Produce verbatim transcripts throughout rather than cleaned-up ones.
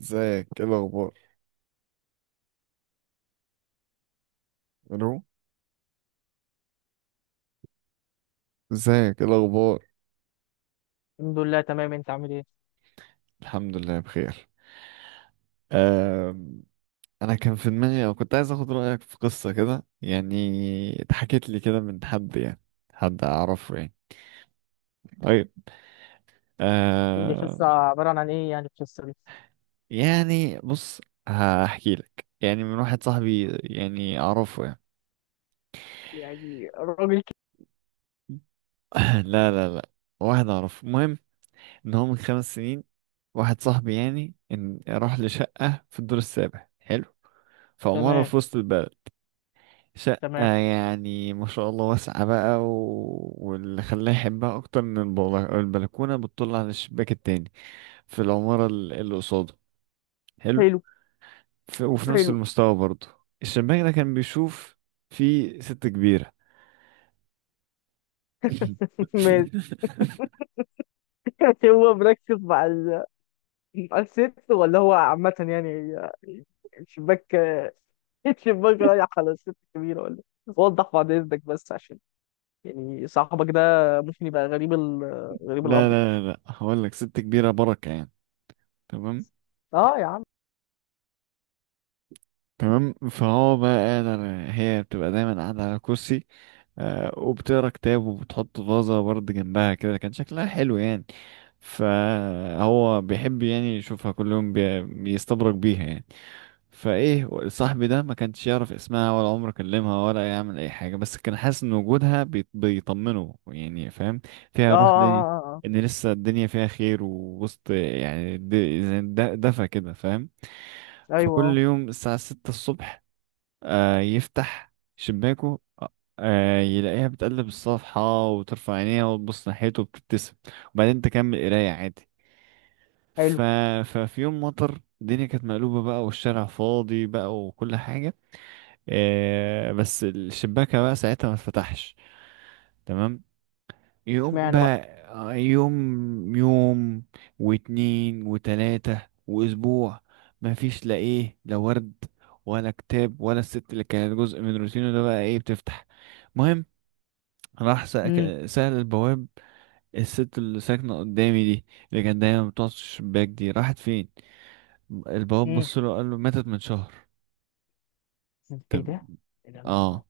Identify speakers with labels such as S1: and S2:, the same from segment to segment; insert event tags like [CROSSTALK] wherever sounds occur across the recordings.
S1: ازيك، ايه الاخبار؟ الو؟ ازيك، ايه الاخبار؟
S2: الحمد لله، تمام. انت عامل ايه؟
S1: الحمد لله بخير. أم... انا كان في دماغي او كنت عايز اخد رايك في قصه كده، يعني اتحكت لي كده من حد يعني، حد اعرفه يعني. طيب.
S2: دي
S1: أم...
S2: قصة عبارة عن ايه يعني القصة دي؟
S1: يعني بص، هحكي لك يعني، من واحد صاحبي يعني اعرفه يعني.
S2: يعني راجل ك-
S1: [CLEARS THROAT] [LAUGHS] لا لا لا، واحد اعرفه. المهم ان هو من خمس سنين، واحد صاحبي يعني، ان راح لشقه في الدور السابع. حلو. في عماره
S2: تمام.
S1: في وسط البلد. شقة
S2: تمام.
S1: يعني ما شاء الله واسعة بقى و... واللي خلاه يحبها أكتر من البلا- البلكونة بتطل على الشباك التاني في العمارة ال- اللي قصاده. حلو.
S2: حلو.
S1: ف... وفي نفس
S2: حلو.
S1: المستوى برضه، الشباك ده كان بيشوف في ست كبيرة [LAUGHS]
S2: [LAUGHS] ماشي. [LAUGHS] هو مركز مع ال... مع الست ولا هو عامة يعني؟ الشباك. [LAUGHS] الشباك رايح على الست الكبيرة ولا؟ إيه؟ وضح بعد اذنك بس عشان يعني صاحبك ده ممكن يبقى غريب ال... غريب
S1: لا
S2: الامر.
S1: لا لا لا، هقول لك، ست كبيرة بركة يعني. تمام.
S2: اه يا عم.
S1: تمام، فهو بقى قادر، هي بتبقى دايما قاعدة على كرسي، آه، وبتقرا كتاب وبتحط فازة برضه جنبها كده، كان شكلها حلو يعني. فهو بيحب يعني يشوفها كل يوم، بي- بيستبرك بيها يعني. فايه، صاحبي ده ما كانش يعرف اسمها ولا عمره كلمها ولا يعمل اي حاجة، بس كان حاسس ان وجودها بيط- بيطمنه، يعني فاهم،
S2: اه،
S1: فيها روح دي،
S2: اه، اه.
S1: ان لسه الدنيا فيها خير ووسط يعني، د- زي د- دفى كده فاهم.
S2: آه. ايوه.
S1: فكل
S2: آه.
S1: يوم الساعة ستة الصبح آه يفتح شباكه، آه يلاقيها بتقلب الصفحة وترفع عينيها وتبص ناحيته وبتبتسم، وبعدين تكمل قراية عادي. ف...
S2: حلو.
S1: ففي يوم مطر، الدنيا كانت مقلوبة بقى والشارع فاضي بقى وكل حاجة، آه بس الشباكة بقى ساعتها ما اتفتحش. تمام. يوم
S2: اشمعنى
S1: بقى،
S2: بقى؟
S1: آه، يوم يوم واتنين وتلاتة وأسبوع، مفيش لا إيه لا ورد ولا كتاب ولا الست اللي كانت جزء من روتينه ده بقى إيه بتفتح. المهم راح
S2: امم.
S1: سأك- سأل البواب: الست اللي ساكنة قدامي دي، اللي كانت دايما بتقعد في الشباك دي، راحت فين؟ البواب
S2: امم.
S1: بص له قال له ماتت من شهر.
S2: ايه
S1: طب.
S2: ده؟ ايه ده؟ الله،
S1: اه.
S2: الله.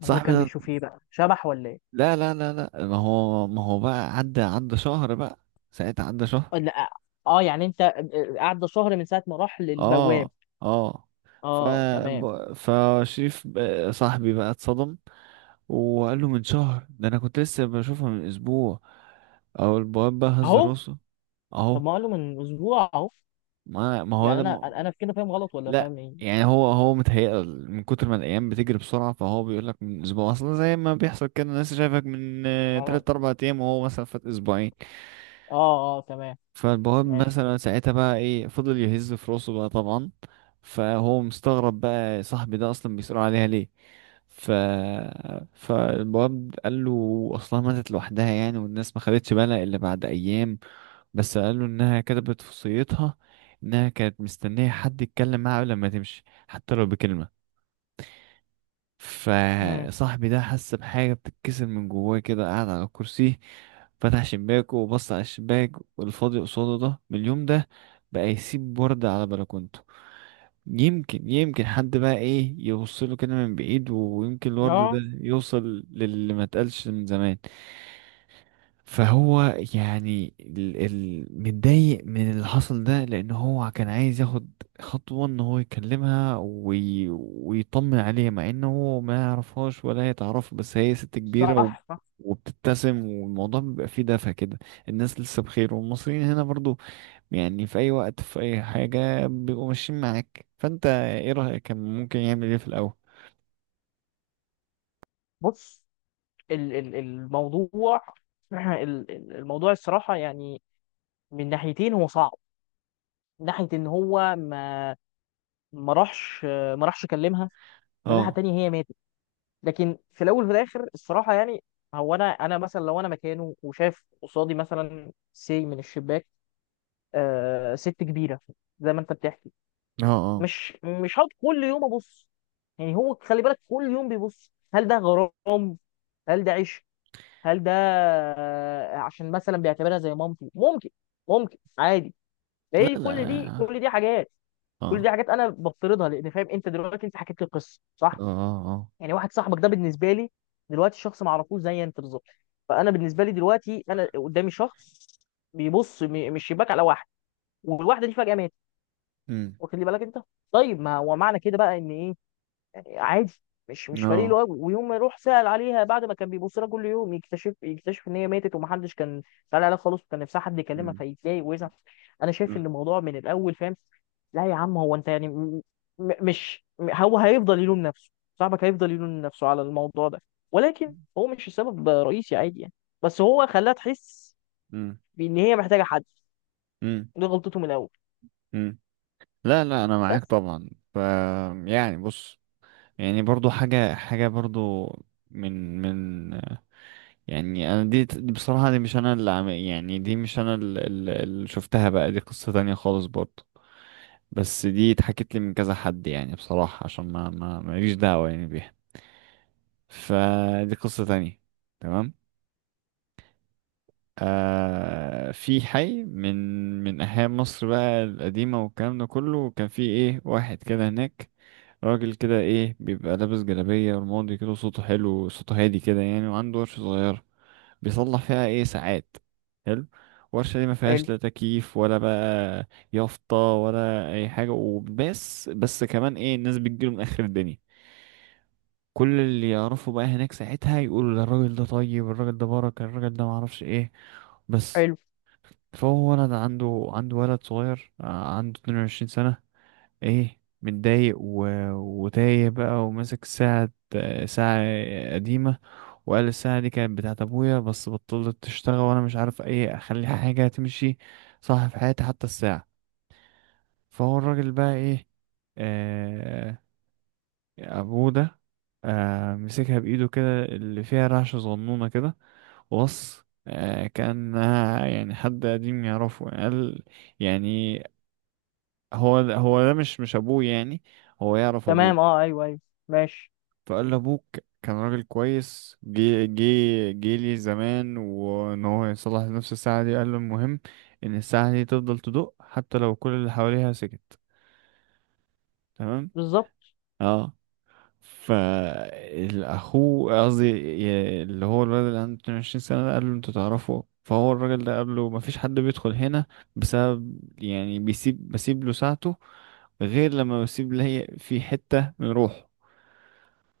S2: ما هو
S1: صاحبي
S2: كان
S1: ده،
S2: بيشوف ايه بقى، شبح ولا ايه؟
S1: لا لا لا لا، ما هو ما هو بقى عدى عدى شهر بقى، ساعتها عدى شهر.
S2: آه، لا. اه، يعني انت آه، قعد شهر من ساعه ما راح للبواب؟
S1: اه. اه. ف
S2: اه، تمام.
S1: ب- فشريف، ب- صاحبي بقى اتصدم، وقال له من شهر ده؟ انا كنت لسه بشوفها من اسبوع. او البواب بقى هز
S2: اهو.
S1: راسه.
S2: طب
S1: اهو.
S2: ما قاله من اسبوع اهو.
S1: ما ما هو
S2: يعني انا
S1: لما،
S2: انا في كده فاهم غلط ولا
S1: لا.
S2: فاهم ايه؟
S1: يعني هو، هو متهيأ من كتر ما الايام بتجري بسرعه، فهو بيقول لك من اسبوع اصلا، زي ما بيحصل كده، الناس شايفك من آه،
S2: اه،
S1: تلات اربع ايام وهو مثلا فات اسبوعين.
S2: اه، اه. تمام.
S1: فالبواب
S2: ماشي.
S1: مثلا ساعتها بقى ايه، فضل يهز في راسه بقى طبعا. فهو مستغرب بقى صاحبي ده اصلا بيسأله عليها ليه. ف فالواد قال له اصلها ماتت لوحدها يعني، والناس ما خدتش بالها الا بعد ايام، بس قال له انها كتبت في وصيتها انها كانت مستنيه حد يتكلم معاها قبل ما تمشي، حتى لو بكلمه.
S2: امم.
S1: فصاحبي ده حس بحاجة بتتكسر من جواه كده قاعد على الكرسي. فتح شباكه وبص على الشباك والفاضي قصاده ده، من اليوم ده بقى يسيب وردة على بلكونته، يمكن، يمكن حد بقى ايه يوصله كده من بعيد، ويمكن الورد ده
S2: اه.
S1: يوصل للي ما اتقالش من زمان. فهو يعني، ال- ال- متضايق من اللي حصل ده، لان هو كان عايز ياخد خطوة ان هو يكلمها وي... ويطمن عليها، مع انه هو ما يعرفهاش ولا هي تعرفه، بس هي ست كبيرة و...
S2: صح.
S1: وبتبتسم والموضوع بيبقى فيه دفى كده، الناس لسه بخير، والمصريين هنا برضو يعني في اي وقت في اي حاجة بيبقوا ماشيين معاك. فانت ايه رأيك؟ كان ممكن يعمل ايه في الاول؟
S2: بص، ال ال الموضوع. [CLEARS THROAT] ال- ال- الموضوع الصراحه يعني من ناحيتين هو صعب. من ناحيه ان هو ما ما راحش ما راحش كلمها. من ناحيه
S1: اه.
S2: تانية هي ماتت. لكن في الاول وفي الاخر الصراحه يعني هو انا انا مثلا، لو انا مكانه وشاف قصادي مثلا سي من الشباك، آه ست كبيره زي ما انت بتحكي،
S1: اه. اه.
S2: مش مش هقعد كل يوم ابص. يعني هو خلي بالك كل يوم بيبص. هل ده غرام؟ هل ده عشق؟ هل ده آه، عشان مثلا بيعتبرها زي مامتي؟ ممكن. ممكن عادي.
S1: لا
S2: هي كل دي
S1: لا.
S2: كل دي حاجات. كل
S1: اه.
S2: دي حاجات انا بفترضها لان فاهم انت دلوقتي، انت حكيت لي قصه
S1: اه.
S2: صح.
S1: اه. اه.
S2: يعني واحد صاحبك ده بالنسبه لي دلوقتي شخص ما اعرفوش زي انت بالظبط. فانا بالنسبه لي دلوقتي انا قدامي شخص بيبص م- من الشباك على واحد، والواحده دي فجاه ماتت.
S1: امم.
S2: واخد لي بالك انت؟ طيب، ما هو معنى كده بقى ان ايه؟ عادي. مش مش فريق
S1: اه.
S2: له قوي، ويوم ما يروح سأل عليها بعد ما كان بيبص لها كل يوم يكتشف يكتشف ان هي ماتت، ومحدش كان سأل عليها خالص، وكان نفسها حد يكلمها، فيتضايق ويزعل. انا شايف ان
S1: مم.
S2: الموضوع من الاول فاهم. لا يا عم، هو انت يعني م- م- مش م- هو هيفضل يلوم نفسه. صاحبك هيفضل يلوم نفسه على الموضوع ده، ولكن هو مش السبب رئيسي عادي يعني. بس هو خلاها تحس
S1: مم.
S2: بان هي محتاجه حد.
S1: مم.
S2: دي غلطته من الاول.
S1: مم. لا لا، انا معاك
S2: بس.
S1: طبعا. ف يعني بص، يعني برضو حاجه حاجه برضو، من من، يعني انا، دي دي بصراحه، دي مش انا اللي عم يعني، دي مش انا اللي، اللي شفتها بقى، دي قصه تانية خالص برضو، بس دي اتحكت لي من كذا حد يعني بصراحه، عشان ما ما ماليش دعوه يعني بيها. فدي قصه تانية. تمام. آه، في حي من من أحياء مصر بقى القديمة، والكلام ده كله كان في إيه، واحد كده هناك، راجل كده إيه بيبقى لابس جلابية رمادي كده، صوته حلو صوته هادي كده يعني، وعنده ورشة صغيرة بيصلح فيها إيه ساعات. حلو. الورشة دي ما
S2: حلو.
S1: فيهاش لا تكييف ولا بقى يافطة ولا أي حاجة، وبس بس كمان إيه الناس بتجيله من آخر الدنيا، كل اللي يعرفوا بقى هناك ساعتها يقولوا ده، الراجل ده طيب، الراجل ده بركة، الراجل ده معرفش إيه. بس.
S2: حلو.
S1: فهو ولد عنده عنده ولد صغير، آه، عنده اتنين وعشرين سنة، ايه متضايق و... وتايه بقى، وماسك ساعة آه، ساعة قديمة، وقال الساعة دي كانت بتاعت أبويا، بس بطلت تشتغل، وأنا مش عارف ايه أخلي حاجة تمشي صح في حياتي، حتى الساعة. فهو الراجل بقى ايه، آه، أبوه ده، آه مسكها بإيده كده اللي فيها رعشة صغنونة كده، وص آه كان، يعني حد قديم يعرفه قال يعني، هو ده هو ده مش مش ابوه يعني، هو يعرف ابوه.
S2: تمام. اه، ايوه، ايوه. ماشي.
S1: فقال له ابوك كان راجل كويس، جه جه جه لي زمان، وان هو يصلح نفس الساعه دي، قال له المهم ان الساعه دي تفضل تدق حتى لو كل اللي حواليها سكت. تمام.
S2: بالظبط.
S1: اه. فالاخو قصدي ي- اللي هو الولد اللي عنده اتنين وعشرين سنه ده، قال له انتوا تعرفوا؟ فهو الراجل ده قال له مفيش حد بيدخل هنا بسبب يعني، بيسيب بسيب له ساعته غير لما بسيب لي في حتة من روحه.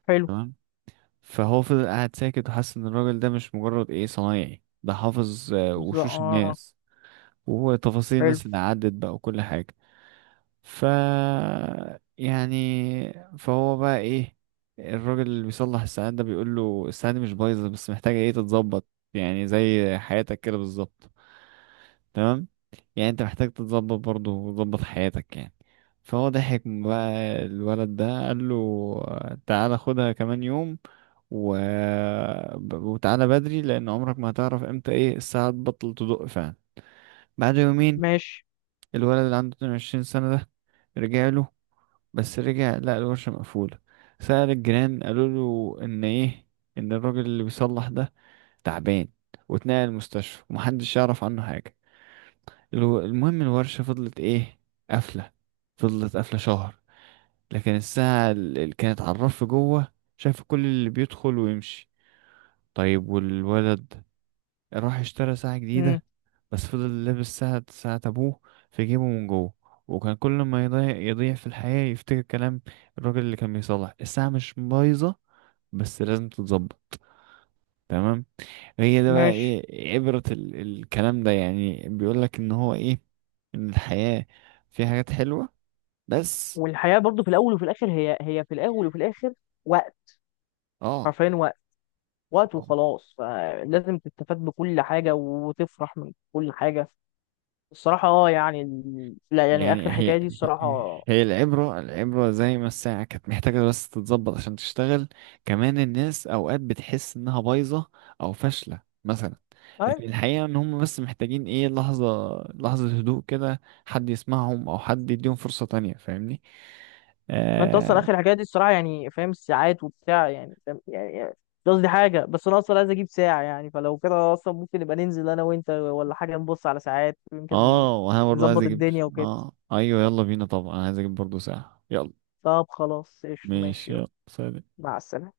S2: حلو.
S1: تمام. فهو فضل قاعد ساكت، وحس ان الراجل ده مش مجرد ايه صنايعي، ده حافظ آه،
S2: بالظبط،
S1: وشوش
S2: اه.
S1: الناس وتفاصيل
S2: حلو.
S1: الناس اللي عدت بقى وكل حاجة. ف يعني فهو بقى ايه، الراجل اللي بيصلح الساعات ده بيقول له الساعة دي مش بايظة بس محتاجة ايه تتظبط، يعني زي حياتك كده بالظبط. تمام. يعني انت محتاج تتظبط برضه، وتظبط حياتك يعني. فهو ضحك بقى الولد ده، قال له آه، تعالى خدها كمان يوم و... ب- وتعالى بدري، لان عمرك ما هتعرف امتى ايه الساعة تبطل تدق فعلا. بعد يومين
S2: ماشي.
S1: الولد اللي عنده اتنين وعشرين سنة ده رجع له، بس رجع لقى الورشة مقفولة. سأل الجيران، قالوا له ان ايه ان الراجل اللي بيصلح ده تعبان، واتنقل المستشفى، ومحدش يعرف عنه حاجة. الو- المهم الورشة فضلت ايه قافلة، فضلت قافلة شهر، لكن الساعة اللي كانت على الرف جوه شايفة كل اللي بيدخل ويمشي. طيب، والولد راح اشترى ساعة
S2: امم.
S1: جديدة، بس فضل لابس ساعة ساعة أبوه في جيبه من جوه، وكان كل ما يضيع، يضيع في الحياة، يفتكر كلام الراجل اللي كان بيصلح: الساعة مش بايظة بس لازم تتظبط. تمام. هي ده بقى
S2: ماشي.
S1: ايه عبرة ال الكلام ده يعني، بيقولك ان هو ايه، ان الحياة فيها حاجات حلوة. بس.
S2: والحياة برضو في الأول وفي الآخر، هي هي في الأول وفي الآخر وقت.
S1: اه.
S2: حرفيا وقت. وقت
S1: آه.
S2: وخلاص، فلازم تستفاد بكل حاجة وتفرح من كل حاجة. الصراحة اه يعني ال- لا، يعني
S1: يعني
S2: آخر
S1: هي،
S2: حكاية دي الصراحة.
S1: هي العبرة العبرة زي ما الساعة كانت محتاجة بس تتظبط عشان تشتغل، كمان الناس أوقات بتحس إنها بايظة أو فاشلة مثلا،
S2: أي.
S1: لكن الحقيقة إن هم بس محتاجين إيه لحظة، لحظة هدوء كده، حد يسمعهم أو حد يديهم فرصة تانية. فاهمني؟
S2: ما أنت أصلا
S1: آه.
S2: آخر حكاية دي الصراحة، يعني فاهم الساعات وبتاع، يعني فاهم يعني يعني قصدي حاجة، بس أنا أصلا عايز أجيب ساعة. يعني فلو كده أصلا ممكن نبقى ننزل أنا وأنت ولا حاجة، نبص على ساعات يمكن
S1: آه وأنا برضه عايز
S2: نظبط
S1: أجيب،
S2: الدنيا وكده.
S1: آه أيوه يلا بينا طبعا، أنا عايز أجيب برضه ساعة، يلا.
S2: طب خلاص، قشطة،
S1: ماشي،
S2: ماشي.
S1: يلا سلام.
S2: مع السلامة.